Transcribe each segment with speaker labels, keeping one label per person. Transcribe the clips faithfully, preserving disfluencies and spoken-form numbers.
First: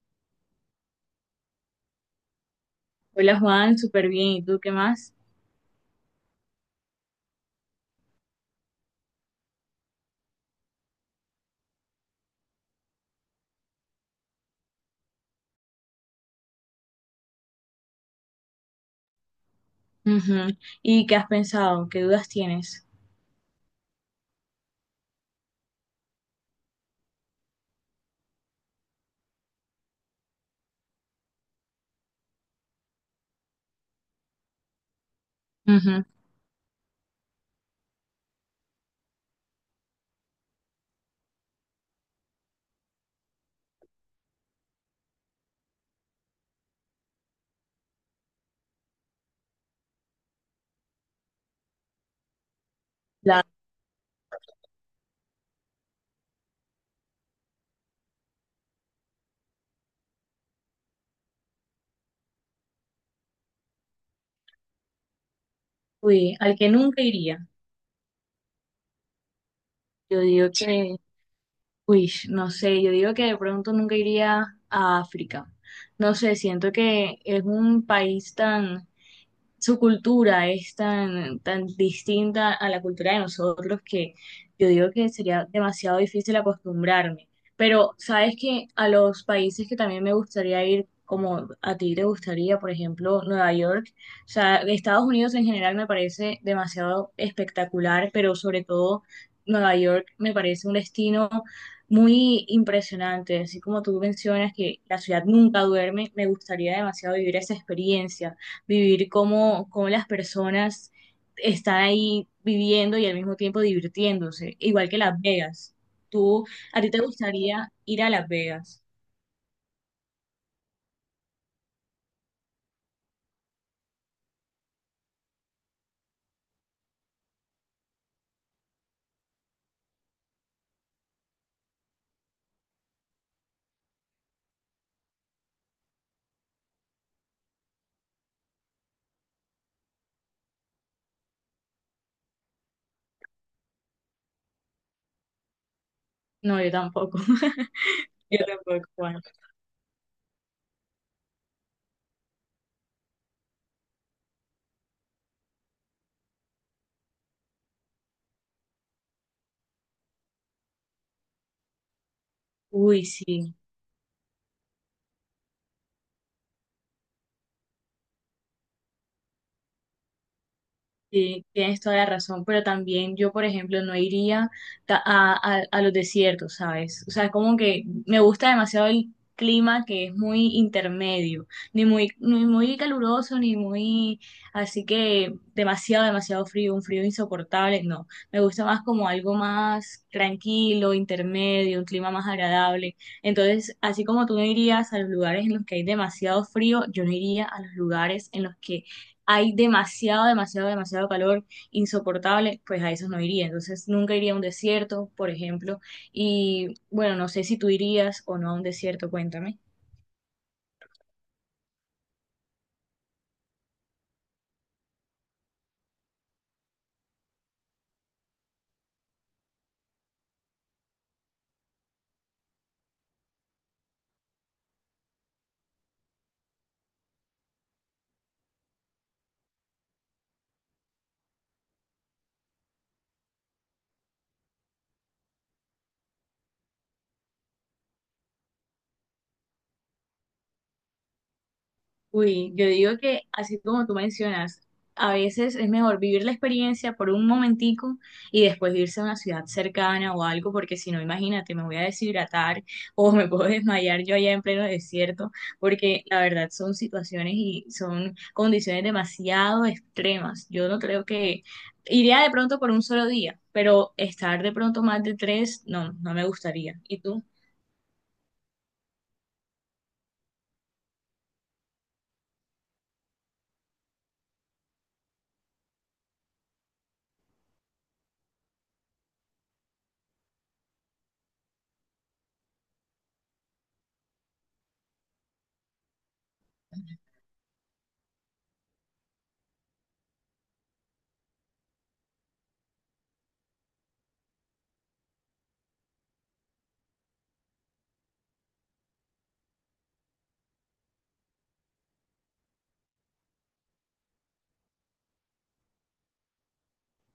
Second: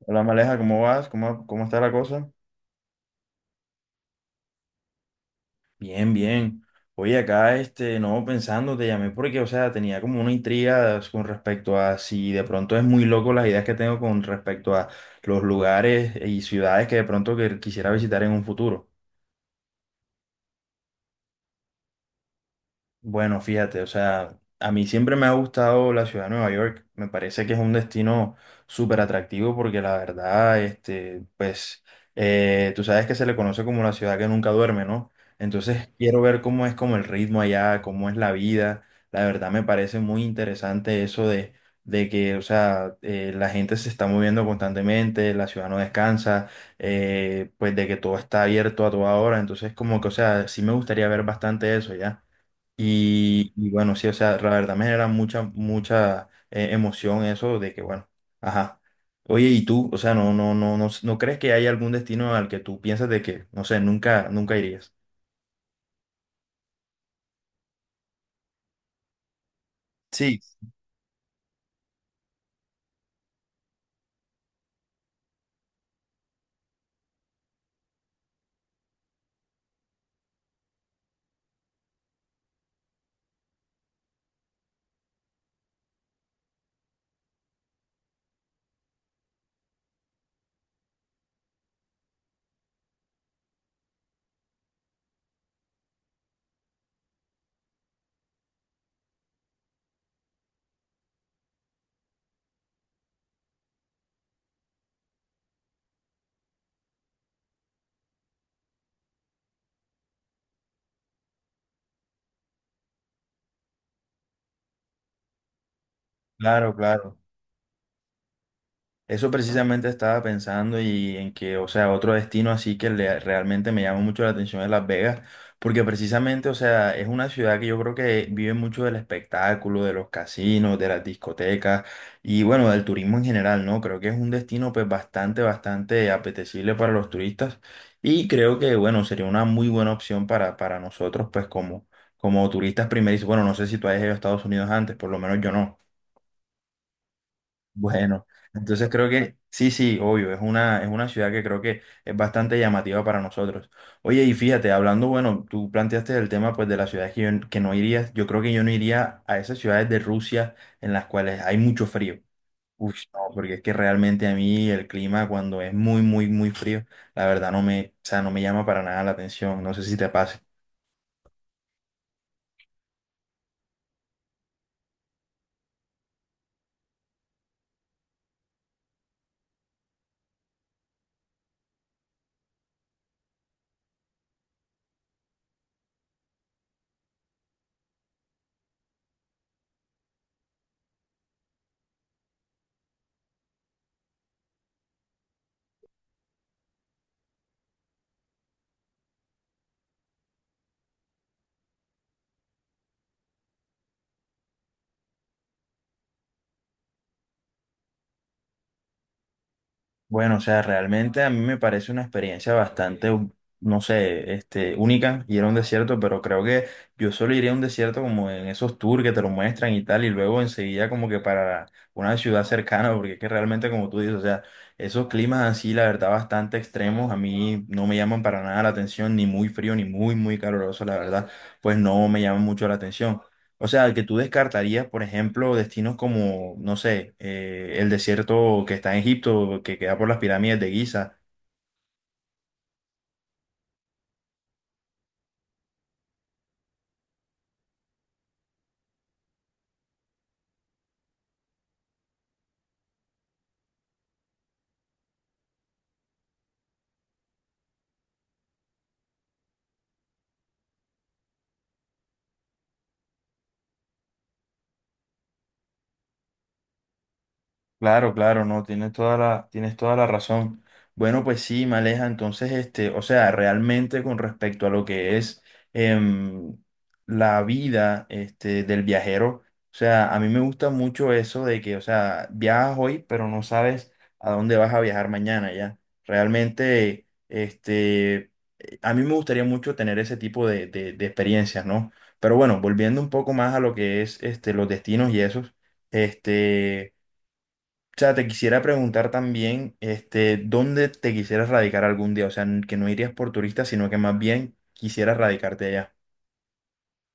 Speaker 1: Hola Maleja, ¿cómo vas? ¿Cómo, cómo está la cosa?
Speaker 2: Hola Juan, súper bien. ¿Y tú qué más?
Speaker 1: Bien, bien. Oye, acá, este, no, pensando, te llamé porque, o sea, tenía como una intriga con respecto a si de pronto es muy loco las ideas que tengo con respecto a los lugares y ciudades que de pronto que quisiera visitar en un futuro.
Speaker 2: Ujú. ¿Y qué has pensado? ¿Qué dudas tienes?
Speaker 1: Bueno, fíjate, o sea, a mí siempre me ha gustado la ciudad de Nueva York. Me parece que es un destino súper atractivo porque la verdad, este, pues, eh, tú sabes que se le conoce como la ciudad que nunca duerme, ¿no? Entonces,
Speaker 2: Ujú.
Speaker 1: quiero ver cómo es como el ritmo allá, cómo es la vida. La verdad me parece muy interesante eso de, de que, o sea, eh, la gente se está moviendo constantemente, la ciudad no descansa, eh, pues de que todo está abierto a toda hora. Entonces, como que, o sea, sí me gustaría ver bastante eso ya.
Speaker 2: La,
Speaker 1: Y, y bueno, sí, o sea, la verdad me genera mucha, mucha eh, emoción eso de que, bueno, ajá. Oye, ¿y tú? O sea, no, no, no, no, ¿no crees que hay algún destino al que tú piensas de que, no sé, nunca, nunca irías?
Speaker 2: Uy, al que nunca iría. Yo
Speaker 1: Sí,
Speaker 2: digo sí. Que, uy, no sé, yo digo que de pronto nunca iría a África. No sé, siento que es un país tan, su cultura es tan, tan distinta a la cultura de nosotros, que yo digo que sería demasiado difícil acostumbrarme. Pero sabes que a los países que también me gustaría ir, como a ti te gustaría, por ejemplo, Nueva York, o sea, Estados Unidos en general me parece demasiado espectacular, pero sobre todo Nueva York me parece un destino muy impresionante. Así como tú mencionas que la ciudad nunca duerme, me gustaría demasiado vivir esa experiencia, vivir cómo, cómo las personas están ahí viviendo y al mismo tiempo divirtiéndose, igual que Las Vegas. ¿Tú,
Speaker 1: claro,
Speaker 2: a ti te
Speaker 1: claro.
Speaker 2: gustaría ir a Las Vegas?
Speaker 1: Eso precisamente estaba pensando y en que, o sea, otro destino así que le- realmente me llama mucho la atención es Las Vegas, porque precisamente, o sea, es una ciudad que yo creo que vive mucho del espectáculo, de los casinos, de las discotecas y bueno, del turismo en general, ¿no? Creo que es un destino pues bastante, bastante apetecible para los turistas y creo que, bueno, sería una muy buena opción para, para nosotros pues como, como turistas primerizos. Bueno, no sé si tú hayas ido a Estados Unidos antes, por lo menos yo no.
Speaker 2: No, yo tampoco.
Speaker 1: Bueno,
Speaker 2: Yo tampoco,
Speaker 1: entonces creo
Speaker 2: Juan.
Speaker 1: que sí, sí, obvio, es una, es una ciudad que creo que es bastante llamativa para nosotros. Oye, y fíjate, hablando, bueno, tú planteaste el tema pues de las ciudades que, yo- que no irías, yo creo que yo no iría a esas ciudades de Rusia en las cuales hay mucho frío. Uy,
Speaker 2: Uy,
Speaker 1: no, porque
Speaker 2: sí.
Speaker 1: es que realmente a mí el clima cuando es muy, muy, muy frío, la verdad no me, o sea, no me llama para nada la atención, no sé si te pasa.
Speaker 2: Sí, tienes toda la razón, pero también yo, por ejemplo, no iría ta- a, a- a los desiertos, ¿sabes? O sea, es como que me gusta demasiado el clima que es muy intermedio, ni muy, ni muy caluroso, ni muy, así que demasiado, demasiado frío, un frío insoportable, no. Me gusta más como algo más tranquilo, intermedio, un clima más agradable. Entonces, así como tú no irías a los lugares en los que hay demasiado frío, yo no iría a los lugares en los que hay demasiado, demasiado, demasiado calor insoportable, pues a esos no iría. Entonces nunca iría a un desierto, por ejemplo. Y bueno, no sé si tú irías o no a un desierto, cuéntame.
Speaker 1: Bueno, o sea, realmente a mí me parece una experiencia bastante, no sé, este, única ir a un desierto, pero creo que yo solo iría a un desierto como en esos tours que te lo muestran y tal, y luego enseguida como que para una ciudad cercana, porque es que realmente como tú dices, o sea, esos climas así, la verdad, bastante extremos, a mí no me llaman para nada la atención, ni muy frío, ni muy, muy caluroso, la verdad, pues no me llaman mucho la atención. O sea, que tú descartarías, por ejemplo, destinos como, no sé, eh, el desierto que está en Egipto, que queda por las pirámides de Giza.
Speaker 2: Uy, yo digo que así como tú mencionas, a veces es mejor vivir la experiencia por un momentico y después irse a una ciudad cercana o algo, porque si no, imagínate, me voy a deshidratar o me puedo desmayar yo allá en pleno desierto, porque la verdad son situaciones y son condiciones demasiado extremas. Yo no creo que iría de pronto por un solo día, pero estar de pronto más de tres, no, no me gustaría. ¿Y tú?
Speaker 1: Claro, claro, no, tienes toda la, tienes toda la razón. Bueno, pues sí, Maleja, entonces, este, o sea, realmente con respecto a lo que es em, la vida este, del viajero, o sea, a mí me gusta mucho eso de que, o sea, viajas hoy, pero no sabes a dónde vas a viajar mañana, ¿ya? Realmente, este, a mí me gustaría mucho tener ese tipo de, de, de experiencias, ¿no? Pero bueno, volviendo un poco más a lo que es este, los destinos y esos, este... O sea, te quisiera preguntar también, este, ¿dónde te quisieras radicar algún día? O sea, n- que no irías por turista, sino que más bien quisieras radicarte allá.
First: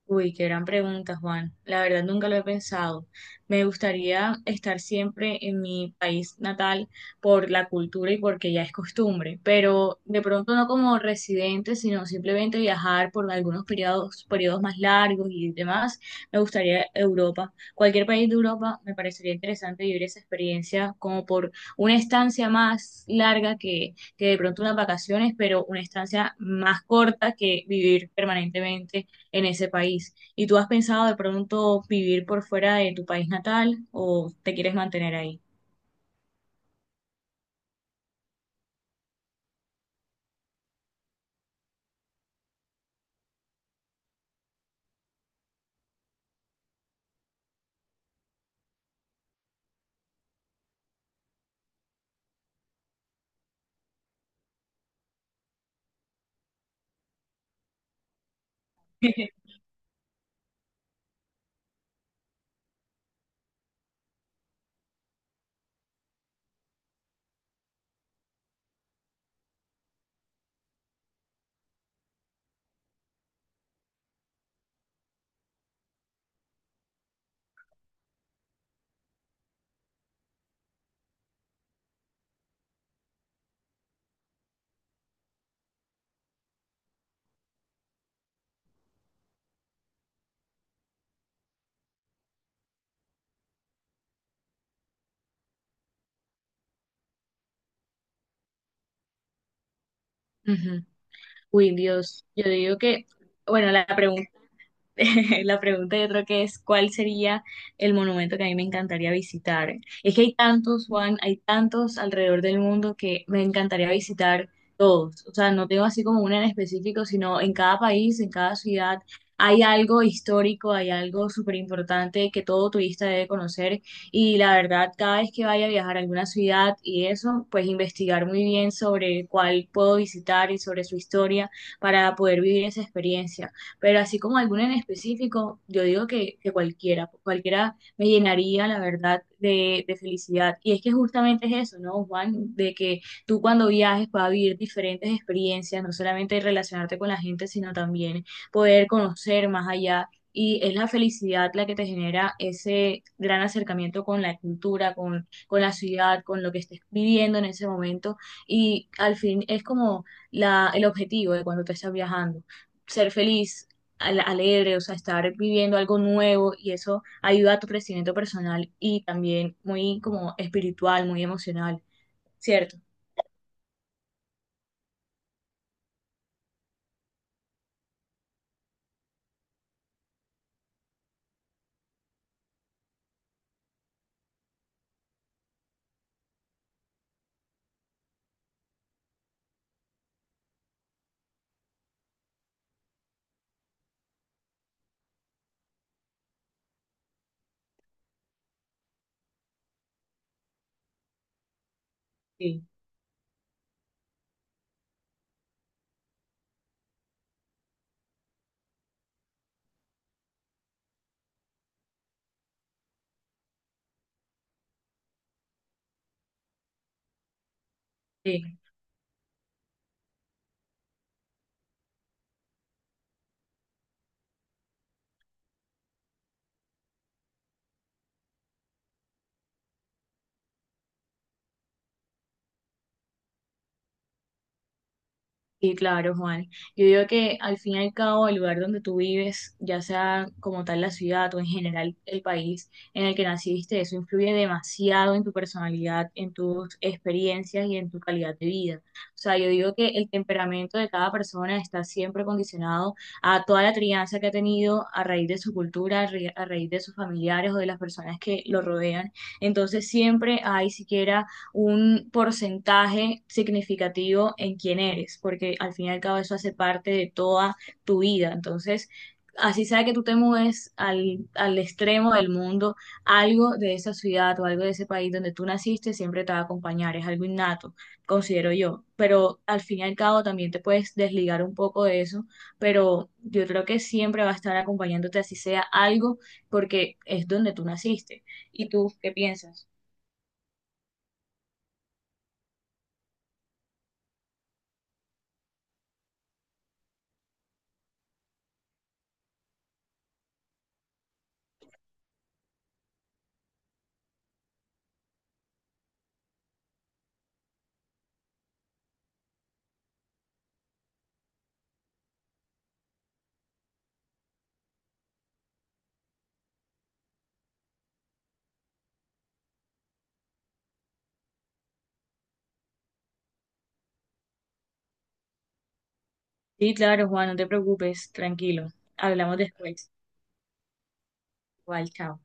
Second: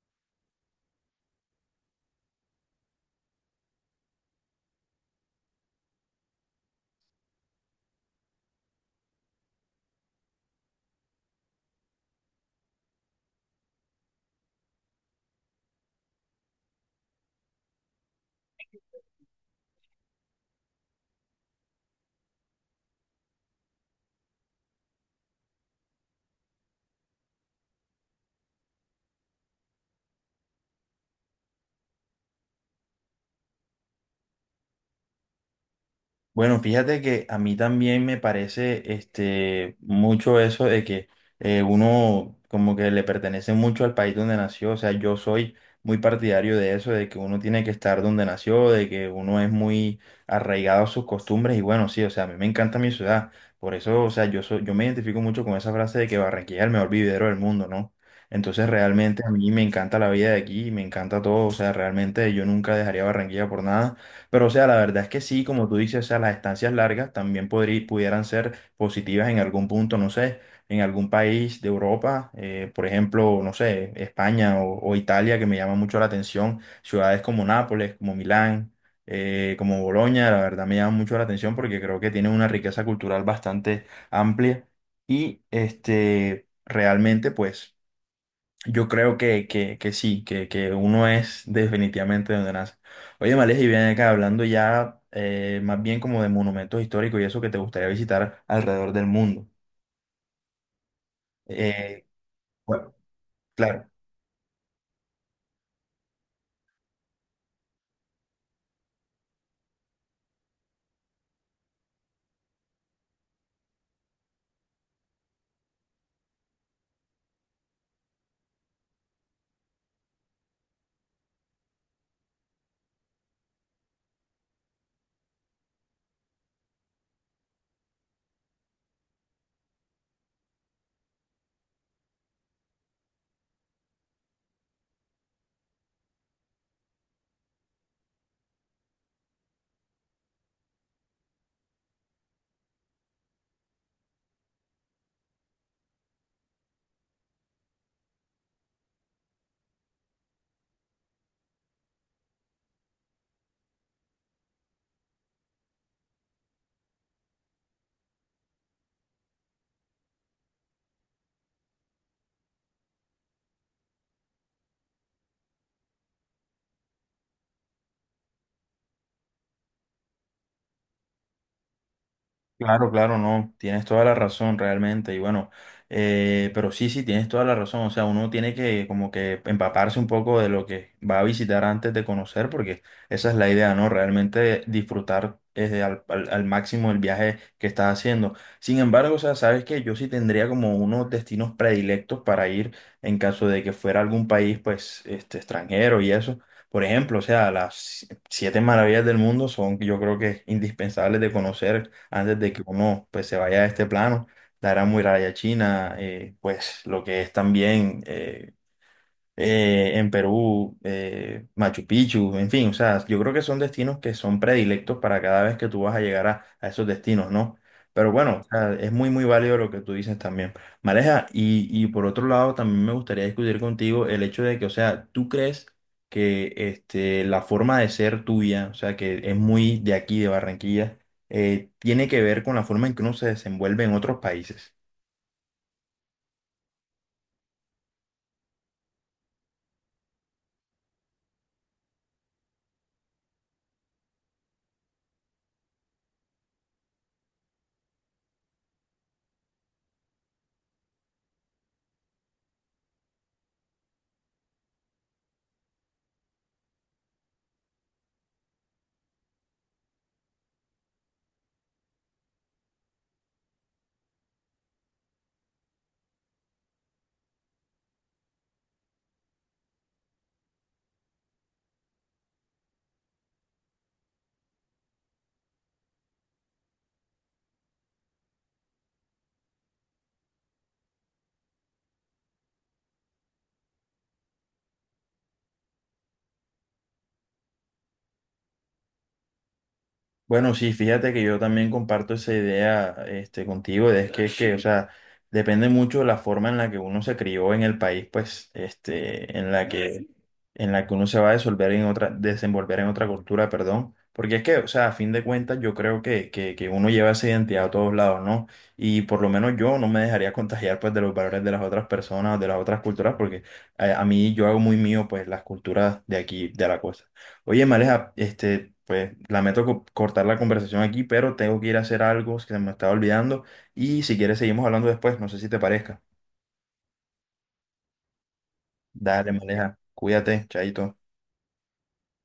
Speaker 2: Uy, qué gran pregunta, Juan. La verdad nunca lo he pensado. Me gustaría estar siempre en mi país natal por la cultura y porque ya es costumbre, pero de pronto no como residente, sino simplemente viajar por algunos periodos, periodos más largos y demás. Me gustaría Europa. Cualquier país de Europa me parecería interesante, vivir esa experiencia como por una estancia más larga que, que de pronto unas vacaciones, pero una estancia más corta que vivir permanentemente en ese país. ¿Y tú has pensado de pronto vivir por fuera de tu país natal o te quieres mantener ahí?
Speaker 1: Bueno, fíjate que a mí también me parece este, mucho eso de que eh, uno como que le pertenece mucho al país donde nació. O sea, yo soy muy partidario de eso, de que uno tiene que estar donde nació, de que uno es muy arraigado a sus costumbres. Y bueno, sí, o sea, a mí me encanta mi ciudad. Por eso, o sea, yo, soy- yo me identifico mucho con esa frase de que Barranquilla es el mejor vividero del mundo, ¿no? Entonces realmente a mí me encanta la vida de aquí, me encanta todo. O sea, realmente yo nunca dejaría Barranquilla por nada. Pero, o sea, la verdad es que sí, como tú dices, o sea, las estancias largas también podrí- pudieran ser positivas en algún punto, no sé, en algún país de Europa, eh, por ejemplo, no sé, España o, o Italia, que me llama mucho la atención, ciudades como Nápoles, como Milán, eh, como Bolonia, la verdad me llama mucho la atención porque creo que tienen una riqueza cultural bastante amplia y, este, realmente, pues... Yo creo que, que, que sí, que, que uno es definitivamente donde nace. Oye, Males, y bien acá hablando ya eh, más bien como de monumentos históricos y eso que te gustaría visitar alrededor del mundo.
Speaker 2: Ujú. Uy,
Speaker 1: Eh,
Speaker 2: Dios, yo digo
Speaker 1: bueno,
Speaker 2: que, bueno, la
Speaker 1: claro.
Speaker 2: pregunta la pregunta yo creo que es, ¿cuál sería el monumento que a mí me encantaría visitar? Es que hay tantos, Juan, hay tantos alrededor del mundo que me encantaría visitar todos. O sea, no tengo así como una en específico, sino en cada país, en cada ciudad, hay algo histórico, hay algo súper importante que todo turista debe conocer. Y la verdad, cada vez que vaya a viajar a alguna ciudad y eso, pues investigar muy bien sobre cuál puedo visitar y sobre su historia para poder vivir esa experiencia, pero así como alguno en específico, yo digo que, que cualquiera, cualquiera me llenaría, la verdad, de, de felicidad. Y es que justamente es eso, ¿no, Juan? De que tú, cuando viajes, puedas vivir diferentes experiencias, no solamente relacionarte con la gente, sino también poder conocer más allá. Y es la felicidad la que te genera ese gran acercamiento con la cultura, con, con la ciudad, con lo que estés viviendo en ese momento. Y al fin es como la, el objetivo de cuando te estás viajando, ser feliz, al- alegre, o sea, estar viviendo algo nuevo, y eso ayuda a tu crecimiento personal y también muy como espiritual, muy emocional, ¿cierto?
Speaker 1: Claro, claro, no, tienes toda la razón realmente y bueno, eh, pero sí, sí, tienes toda la razón, o sea, uno tiene que como que empaparse un poco de lo que va a visitar antes de conocer, porque esa es la idea, ¿no? Realmente disfrutar eh, al, al- al máximo el viaje que estás haciendo. Sin embargo, o sea, sabes que yo sí tendría como unos destinos predilectos para ir en caso de que fuera algún país, pues, este, extranjero y eso. Por ejemplo, o sea, las siete maravillas del mundo son, yo creo que, indispensables de conocer antes de que
Speaker 2: Sí,
Speaker 1: uno pues se vaya a este plano, la Gran Muralla China, eh, pues lo que es también eh, eh, en Perú, eh, Machu Picchu, en fin, o sea, yo creo que son destinos que son predilectos para cada vez que tú vas a llegar a, a esos destinos, ¿no? Pero bueno, o
Speaker 2: sí.
Speaker 1: sea, es muy, muy válido lo que tú dices también. Maleja, y, y por otro lado, también me gustaría discutir contigo el hecho de que, o sea, tú crees que este, la forma de ser tuya, o sea, que es muy de aquí, de Barranquilla, eh, tiene que ver con la forma en que uno se desenvuelve en otros países.
Speaker 2: Sí, claro, Juan. Yo digo que al fin y al cabo el lugar donde tú vives, ya sea como tal la ciudad o en general el país en el que naciste, eso influye demasiado en tu personalidad, en tus experiencias y en tu calidad de vida. O sea, yo digo que el temperamento de cada persona está siempre condicionado a toda la crianza que ha tenido a raíz de su cultura, a ra- a raíz de sus familiares o de las personas que lo rodean. Entonces siempre hay siquiera un porcentaje significativo en quién eres, porque al fin y al cabo eso hace parte de toda tu vida. Entonces, así sea que tú te mudes al, al extremo del mundo, algo de esa ciudad o algo de ese país donde tú naciste siempre te va a acompañar, es algo innato, considero yo. Pero al fin y al cabo también te puedes desligar un poco de eso, pero yo creo que siempre va a estar acompañándote, así sea algo, porque es donde tú naciste. ¿Y tú qué piensas?
Speaker 1: Bueno, sí, fíjate que yo también comparto esa idea, este, contigo, de es que, es que, o sea, depende mucho de la forma en la que uno se crió en el país, pues, este, en la que, en la que uno se va a desenvolver en otra, desenvolver en otra cultura, perdón, porque es que, o sea, a fin de cuentas, yo creo que, que, que uno lleva esa identidad a todos lados, ¿no? Y por lo menos yo no me dejaría contagiar, pues, de los valores de las otras personas o de las otras culturas, porque eh, a mí yo hago muy mío, pues, las culturas de aquí, de la costa. Oye, Maleja, este, pues lamento co- cortar la conversación aquí, pero tengo que ir a hacer algo que se me estaba olvidando y si quieres seguimos hablando después, no sé si te parezca.
Speaker 2: Sí, claro, Juan, no te preocupes, tranquilo.
Speaker 1: Dale,
Speaker 2: Hablamos
Speaker 1: Maleja,
Speaker 2: después.
Speaker 1: cuídate, chaito.
Speaker 2: Igual, chao.